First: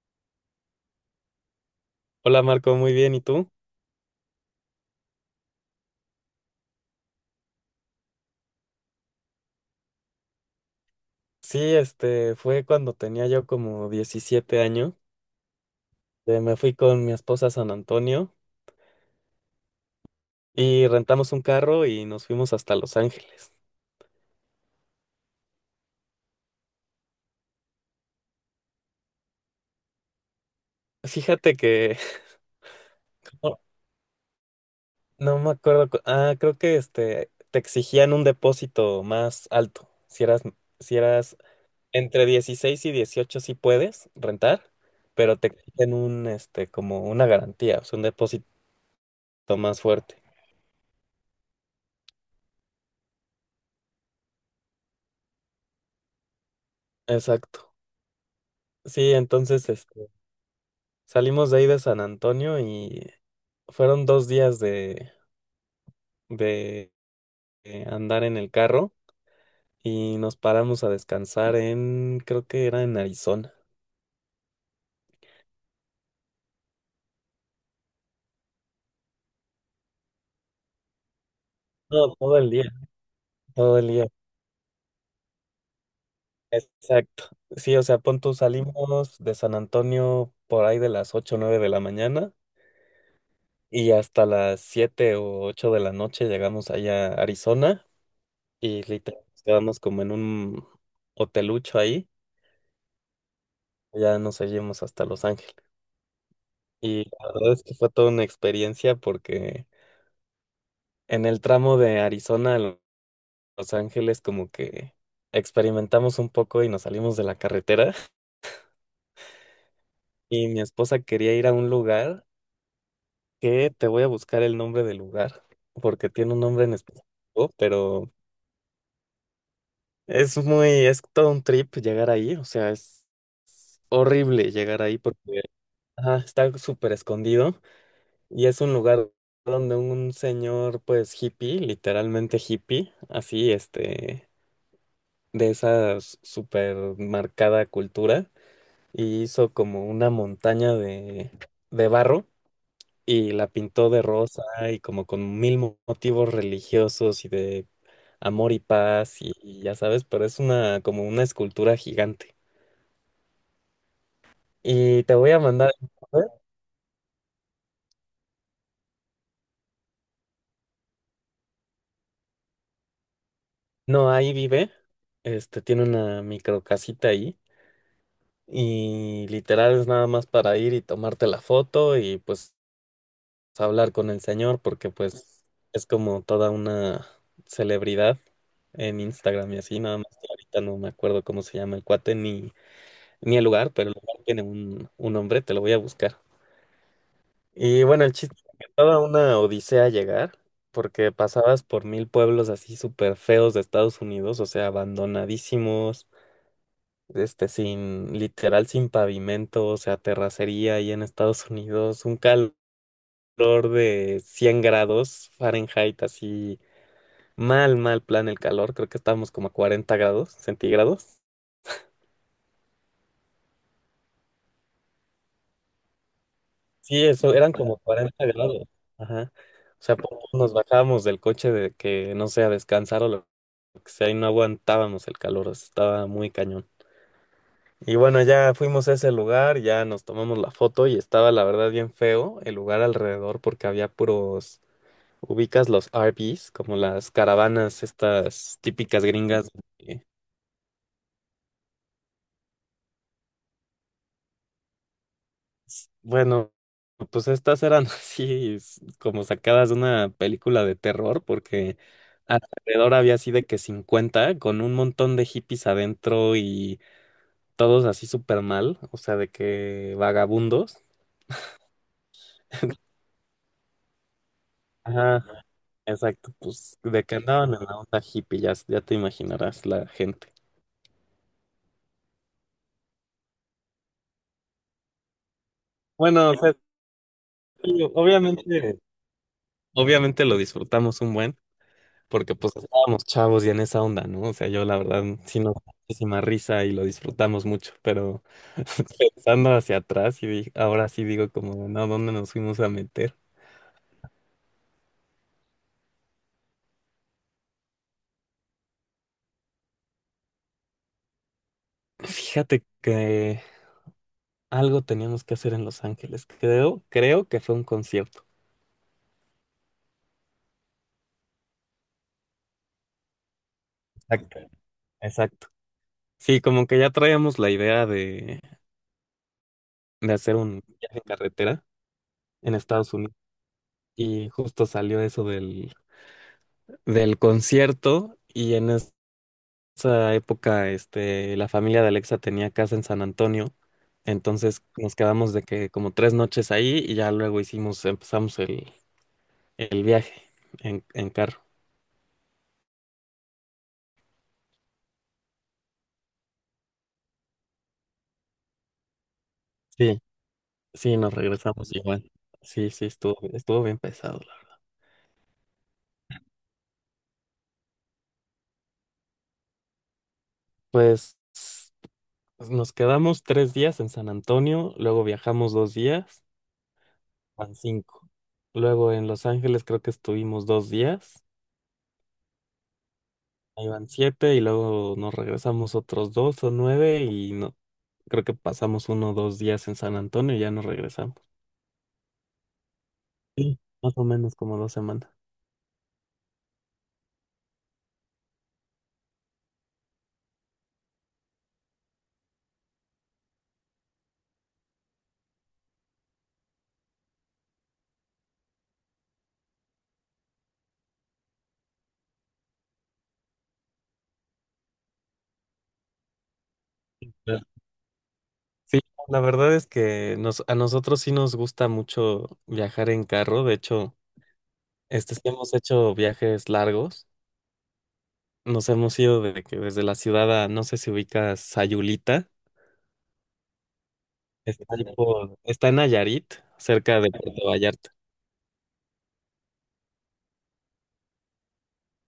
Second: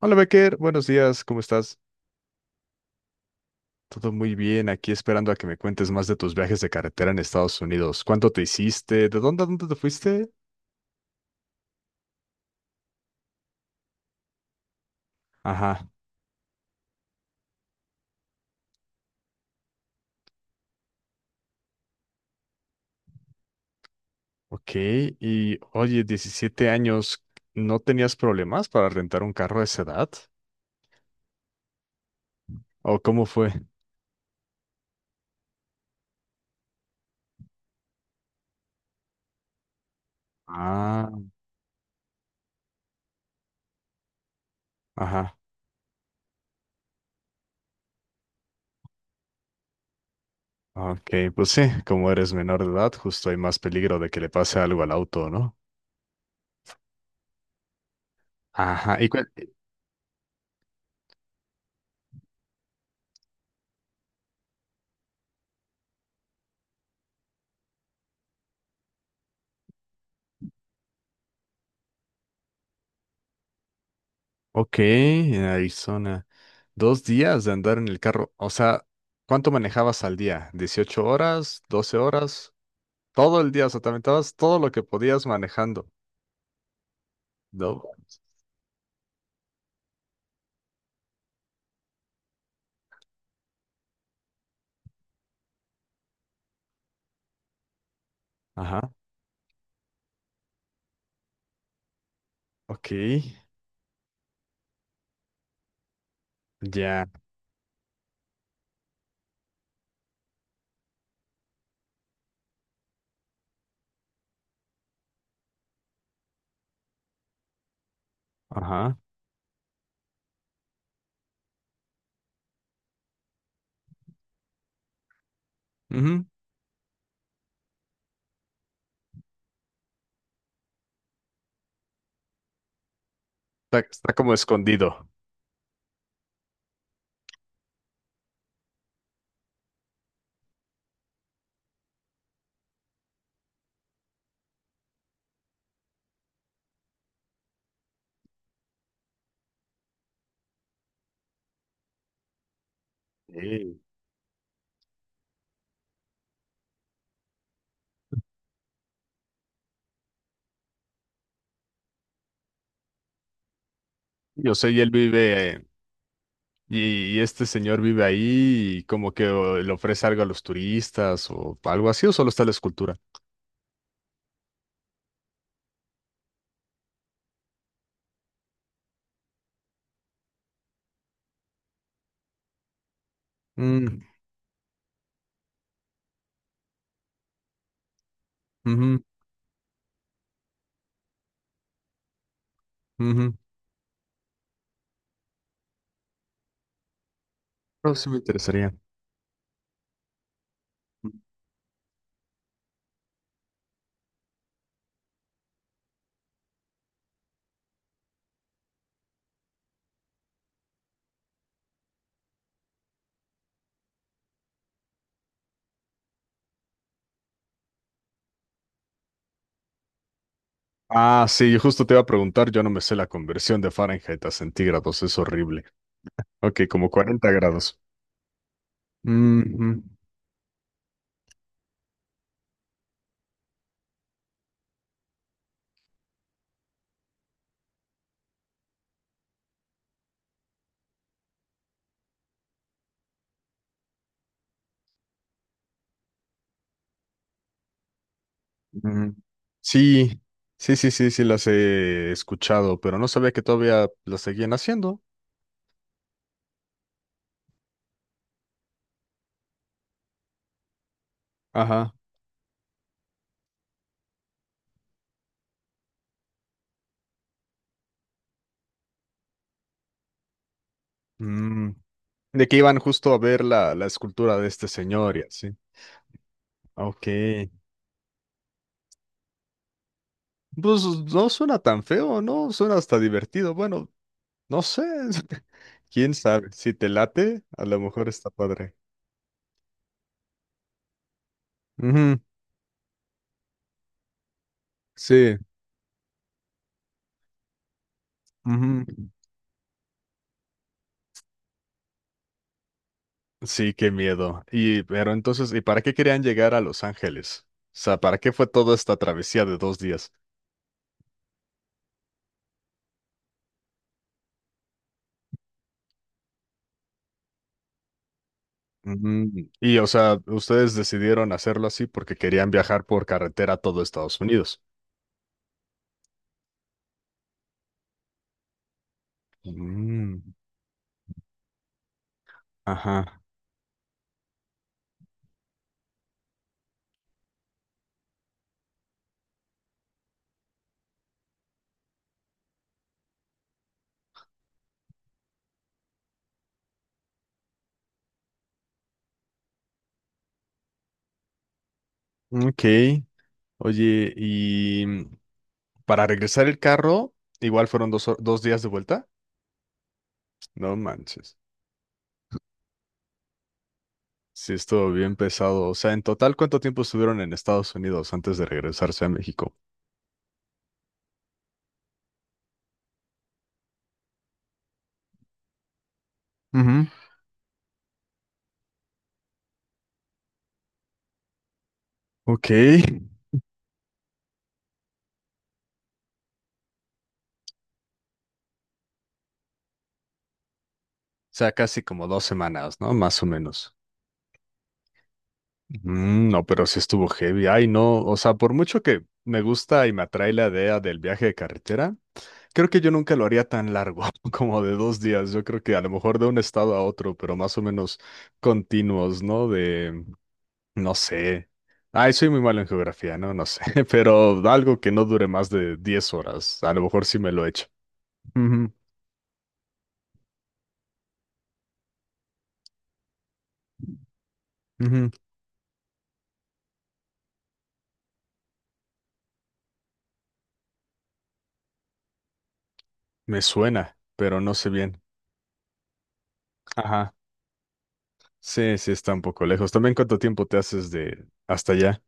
Hola Becker, buenos días, ¿cómo estás? Hola Marco, muy bien, ¿y tú? Todo muy bien, aquí esperando a que me cuentes más de tus viajes de carretera en Estados Unidos. ¿Cuánto te hiciste? ¿De dónde a dónde te fuiste? Sí, este fue cuando tenía yo como 17 años. Ajá, Me fui con mi esposa a San Antonio y rentamos un carro y nos fuimos hasta Los Ángeles. ok. Y oye, 17 años, ¿no tenías problemas para rentar un carro a esa edad? Fíjate que ¿O cómo fue? no, no me acuerdo, creo que te exigían un depósito más alto. Si eras si Ah, eras entre 16 y 18 sí puedes rentar, pero ajá, te exigen un como una garantía, o sea, un depósito más fuerte. ok, pues sí, como eres menor de edad, justo hay más peligro de que le pase algo al auto, ¿no? Exacto. Ajá, Sí, entonces salimos de ahí de San Antonio y fueron 2 días de, de andar en el carro y nos paramos a descansar en, creo que era en Arizona. ok, en Arizona. Dos días de andar en el carro. O sea, ¿cuánto manejabas al día? ¿Dieciocho horas? ¿Doce No, todo el horas? día, Todo el día, o todo sea, el te día. aventabas todo lo que podías manejando. Exacto. Sí, o No. sea, pon tú, salimos de San Antonio por ahí de las 8 o 9 de la mañana y hasta las 7 o 8 de la noche llegamos allá a Arizona Ajá. y literal nos quedamos como en un hotelucho ahí. Ok. Ya nos seguimos hasta Los Ángeles. Y Ya. la verdad es que fue toda una experiencia porque en el tramo de Arizona a Los Ángeles como que experimentamos un poco y nos salimos de la carretera Ajá, y mi esposa quería ir a un lugar que te voy a buscar el nombre del lugar porque ujú. tiene un nombre en específico, pero es muy, es todo un trip llegar ahí, o sea, es Está, está como horrible llegar ahí escondido. porque ajá, está súper escondido y es un lugar donde un señor pues hippie, literalmente hippie, así de esa super marcada cultura y hizo como una montaña de, barro y la Sí. pintó de rosa y como con mil motivos religiosos y de amor y paz y ya sabes, pero es una como una escultura gigante. Yo sé, y él Y te voy a vive, mandar, y este señor vive ahí y como que o le ofrece algo a los turistas o algo así, o solo está la escultura. no, ahí vive, tiene una micro casita ahí. Y literal es nada más para ir y tomarte la foto y pues a hablar Mm, con el señor porque pues es como toda una celebridad en ujú, Instagram y así, nada más que ahorita no me acuerdo cómo se llama el cuate ni, ujú. ni el lugar, pero el lugar tiene un nombre, te lo voy a buscar. Y Pero bueno, sí el me chiste es que interesaría. toda una odisea llegar, porque pasabas por mil pueblos así súper feos de Estados Unidos, o sea, abandonadísimos, sin, literal, sin pavimento, o sea, terracería ahí en Estados Unidos, un calor calor de 100 grados Fahrenheit, así mal, mal plan el calor, creo que estábamos como a 40 grados centígrados. Ah, sí, yo justo te iba a preguntar, yo no me sé la conversión de Fahrenheit a centígrados, es horrible. Ok, como Sí, cuarenta eso, eran grados. como 40 grados, ajá. Mm, mm, O sea, por poco nos bajábamos del coche de que, no sé, a descansar o lo que sea, y no aguantábamos el calor, o sea, estaba muy cañón. Y bueno, ya fuimos a ese lugar, ya nos tomamos la foto y estaba la verdad bien feo el lugar alrededor porque había puros, ubicas los RVs, como las caravanas estas típicas mm. gringas. eh, Sí, sí, sí, sí, sí, las he escuchado, pero no sabía que todavía las seguían haciendo. Bueno, pues estas eran así como sacadas de una película de terror, porque Ajá. alrededor había así de que 50 con un montón de hippies adentro y todos así súper mal, o sea, de que vagabundos. Mm. De que iban justo a ver la escultura de este señor y Ajá, así. exacto, pues de Ok. que andaban en la onda hippie, ya, ya te imaginarás la gente. Pues no suena tan feo, ¿no? Suena hasta divertido. Bueno, no sé. ¿Quién Bueno, o sabe? sea, Si te late, a lo sí, mejor está padre. obviamente, obviamente lo disfrutamos un buen. Ujú. Porque pues estábamos chavos y en esa onda, ¿no? O sea, yo la verdad Sí. sí nos da muchísima risa y lo disfrutamos mucho, pero Ujú. pensando hacia atrás y ahora sí digo como, no, ¿dónde nos fuimos a meter? Sí, qué miedo. Y pero entonces, ¿y para qué querían llegar a Los Ángeles? O sea, ¿para qué fue toda esta travesía de dos días? Fíjate que algo teníamos que hacer en Los Ángeles, creo, creo que fue un concierto. Ujú. Y, o sea, ustedes decidieron hacerlo así porque querían viajar por carretera a todo Estados Exacto. Unidos. Exacto. Sí, como que ya traíamos la idea de Mm, hacer un viaje en carretera en Estados Unidos ajá. y justo salió eso del concierto y en esa época, la familia de Alexa tenía casa en San Antonio, entonces nos quedamos de que como 3 noches ahí y ya luego hicimos, empezamos el viaje en carro. Ok. Oye, y mm, para regresar el carro, igual fueron dos días de vuelta. Sí, No sí, nos manches. regresamos igual. Sí, sí, estuvo bien pesado, la Sí, verdad. estuvo bien pesado. O sea, en total, ¿cuánto tiempo estuvieron en Estados Unidos antes de regresarse a México? Pues nos quedamos 3 días en San Antonio, luego viajamos 2 días, Ujú. van cinco. Luego en Los Ángeles creo que estuvimos 2 días. Ok. Ahí van siete y luego nos regresamos otros dos o nueve y no, creo que pasamos uno o dos días en San Antonio y ya nos regresamos. Sea, casi como dos semanas, ¿no? Más o Sí. menos. Más o menos como 2 semanas. Mm, no, pero sí estuvo heavy. Ay, no, o sea, por mucho que me gusta y me atrae la idea del viaje de carretera, creo que yo nunca lo haría tan largo, como de dos días. Yo creo que a lo mejor de un estado a otro, pero más o menos continuos, ¿no? De, no sé. Ay, soy muy malo en geografía, ¿no? No sé, pero algo que no dure más de 10 horas. A lo mejor sí me Ya. lo he hecho. Ujú, Sí, la verdad es que nos, a nosotros sí nos gusta mucho viajar en carro. De hecho, ujú. Sí hemos hecho viajes largos. Nos hemos ido desde, que, desde la ciudad a, no sé si ubicas Sayulita. Me suena, pero no Está, sé bien. Está en Nayarit, cerca de Puerto Vallarta. Sí, sí, está un poco lejos. También cuánto tiempo te haces de hasta allá.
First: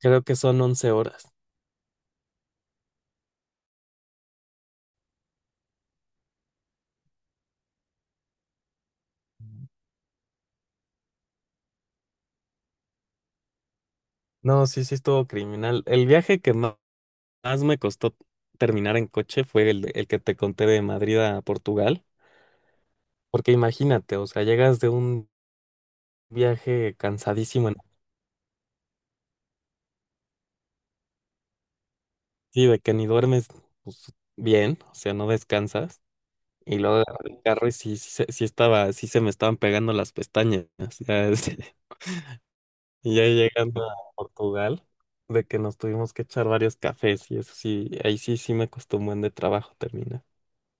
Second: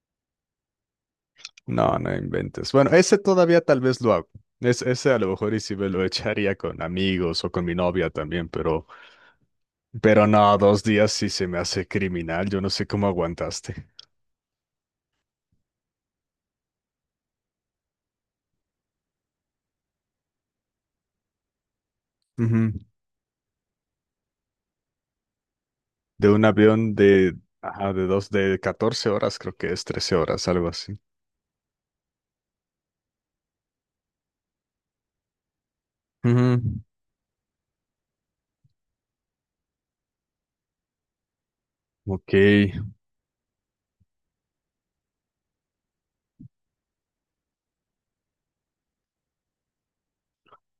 Creo que son 11 horas. No, no inventes. Bueno, ese todavía tal vez lo hago. Es, ese a lo mejor y sí me lo echaría con amigos o con mi novia también, pero no, dos días sí se me hace criminal. Yo no sé cómo aguantaste. No, sí, sí estuvo criminal. El viaje que más me costó terminar en coche fue el que te conté de Madrid a Portugal, Ujú. porque imagínate, o sea, llegas de un De un avión viaje de, cansadísimo, ajá, de dos, de 14 horas, creo que es 13 horas, algo así. sí, de que ni duermes pues, bien, o sea, no descansas, Ujú. y luego agarré el carro y sí, sí, sí estaba, sí se me estaban pegando las pestañas, ya, Ok. y ya llegando a Portugal, de que nos tuvimos que echar varios cafés, y eso sí, ahí sí, sí me costó un buen de trabajo terminar.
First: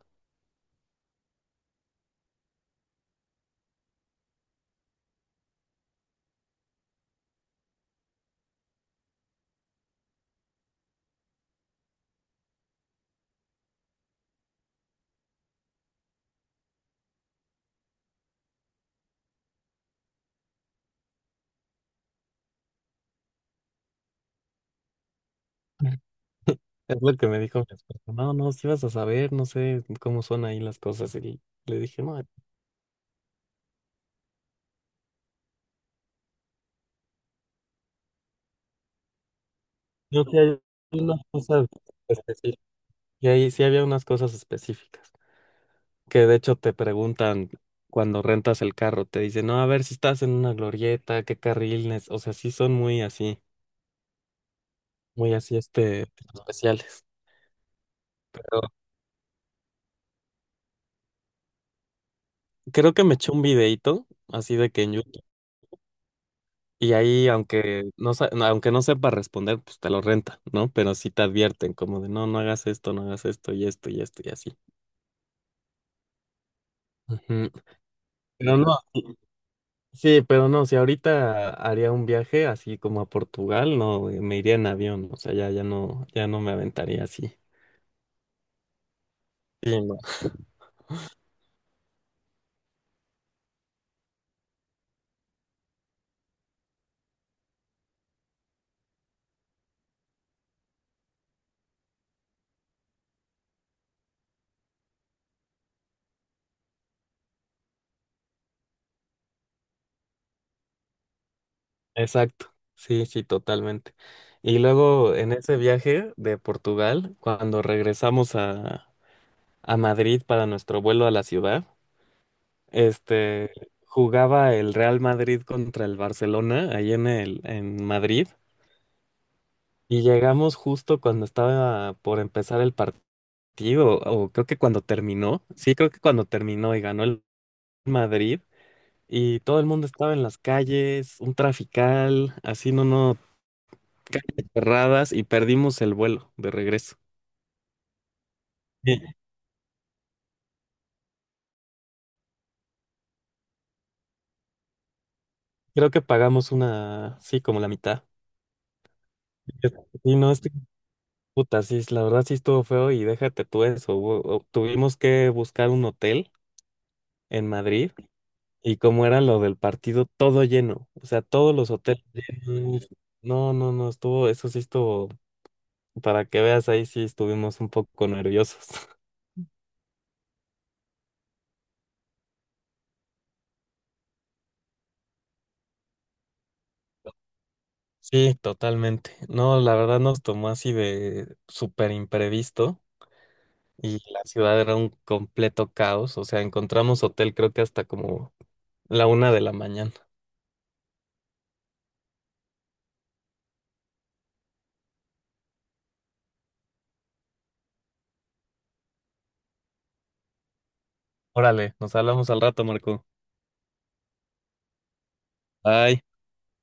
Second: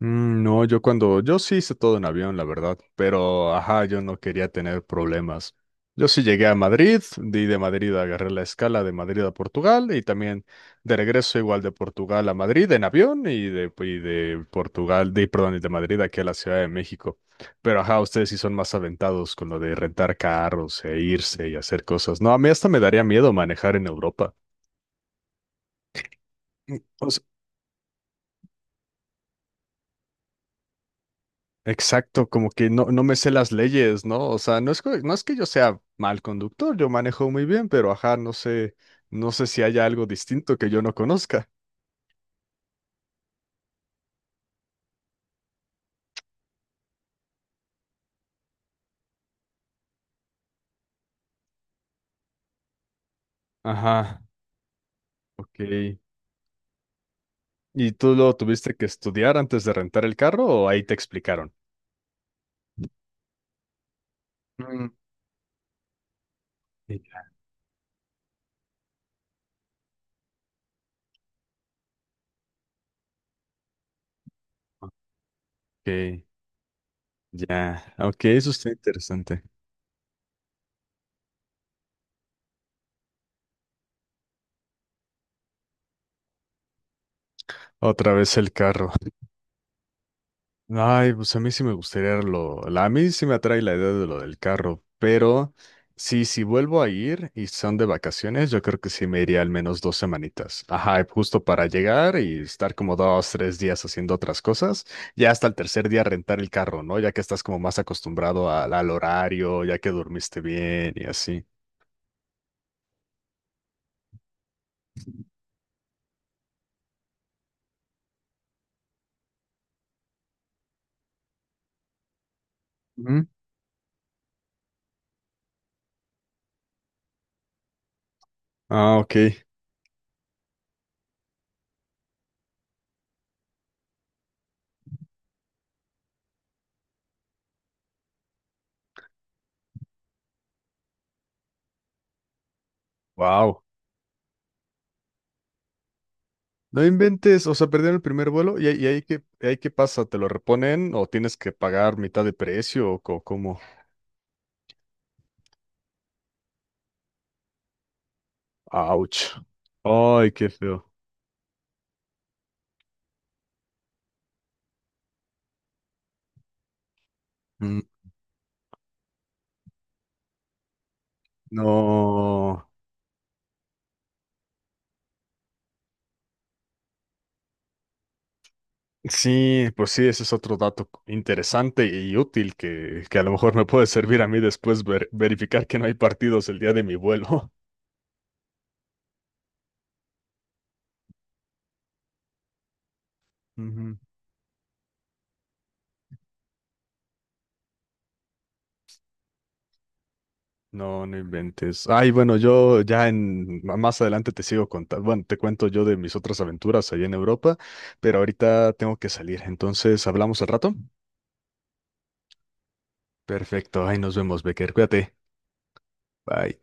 No, yo sí hice todo en avión, la verdad, pero ajá, yo no quería tener problemas. Yo sí llegué a Madrid, di de Madrid agarré la escala de Madrid a Portugal y también de regreso igual de Portugal a Madrid en avión y de Portugal, de, perdón, y de Madrid aquí a la Ciudad de México. Pero ajá, ustedes sí son más aventados con lo de rentar carros e irse y hacer cosas. No, a mí hasta me daría miedo manejar en Europa. Mm, Es O lo que me dijo mi esposa. No, no, si vas a saber, no sé cómo son ahí las cosas. Y le dije, no, Exacto, como que no, no me sé las leyes, ¿no? O sea, no es que yo sea mal conductor, yo manejo muy bien, pero ajá, no sé, no sé si haya algo yo sí distinto hay que yo no unas conozca. cosas específicas. Y ahí sí había unas cosas específicas. Que de hecho te preguntan cuando rentas el carro, te dicen, no, a ver si estás en una glorieta, qué carril, nes-". O sea, sí son Ajá, muy así, ok. Especiales. ¿Y tú lo Pero tuviste que estudiar antes de rentar el carro o ahí te explicaron? creo que me echó un videito así de que Mm. en YouTube. Y Sí, ahí, aunque no, aunque no sepa responder, pues te lo renta, ¿no? Pero sí te advierten, como de, no, no hagas esto, no hagas esto y esto y esto y así. ok, Ujú. ya, ok, eso Pero está no, interesante. sí, pero no, si ahorita haría un viaje así como a Portugal, no, me iría en avión, o sea, ya, ya no, ya no me aventaría así. Otra vez el carro. Sí, no. Ay, pues a mí sí me gustaría a mí sí me atrae la idea de lo del carro, pero sí, si vuelvo a ir y son de vacaciones, yo creo que sí me iría al menos dos semanitas. Ajá, justo para llegar y estar como dos, tres días haciendo otras cosas, ya hasta el tercer día rentar el carro, ¿no? Ya que estás como más acostumbrado al, al horario, ya que dormiste bien y así. Exacto, sí, sí, totalmente. Y luego en ese viaje de Portugal, cuando regresamos a Madrid para nuestro vuelo a la ciudad, Ujú. Este, jugaba el Real Madrid contra el Barcelona, ahí en Madrid, Ah, ok. y llegamos justo cuando estaba por empezar el partido, o creo que cuando terminó, sí, creo que cuando terminó y ganó el Madrid, y todo el mundo estaba en las calles, un trafical, así no, no, Wow. calles cerradas, y perdimos el vuelo de No regreso. inventes, o sea, perdieron el primer vuelo y, Sí, y ahí qué pasa, ¿te lo reponen o tienes que pagar mitad de precio o cómo? creo que pagamos una, sí, como la mitad. Ouch. Y no, Ay, qué feo. puta, sí, la verdad sí estuvo feo y déjate tú eso. Tuvimos que buscar un hotel en Mm, Madrid y como era lo del partido, todo lleno. O sea, todos los hoteles no. llenos. No, no, no, eso sí estuvo, para que veas, ahí sí estuvimos un poco nerviosos. Sí, pues sí, ese es otro dato interesante y útil que a lo mejor me puede servir a mí después verificar que no hay partidos el día de mi vuelo. Sí, totalmente. No, la verdad nos tomó así de súper imprevisto y Ujú. la ciudad era un completo caos. O sea, encontramos hotel creo que hasta como la una de la mañana. No, no inventes. Ay, bueno, yo ya en más adelante te sigo contando. Bueno, te cuento yo de mis otras aventuras allá en Europa, pero ahorita tengo que salir. Entonces, ¿hablamos al rato? Órale, nos hablamos al rato, Marco. Perfecto. Ay, nos vemos, Becker. Cuídate. Bye. Bye.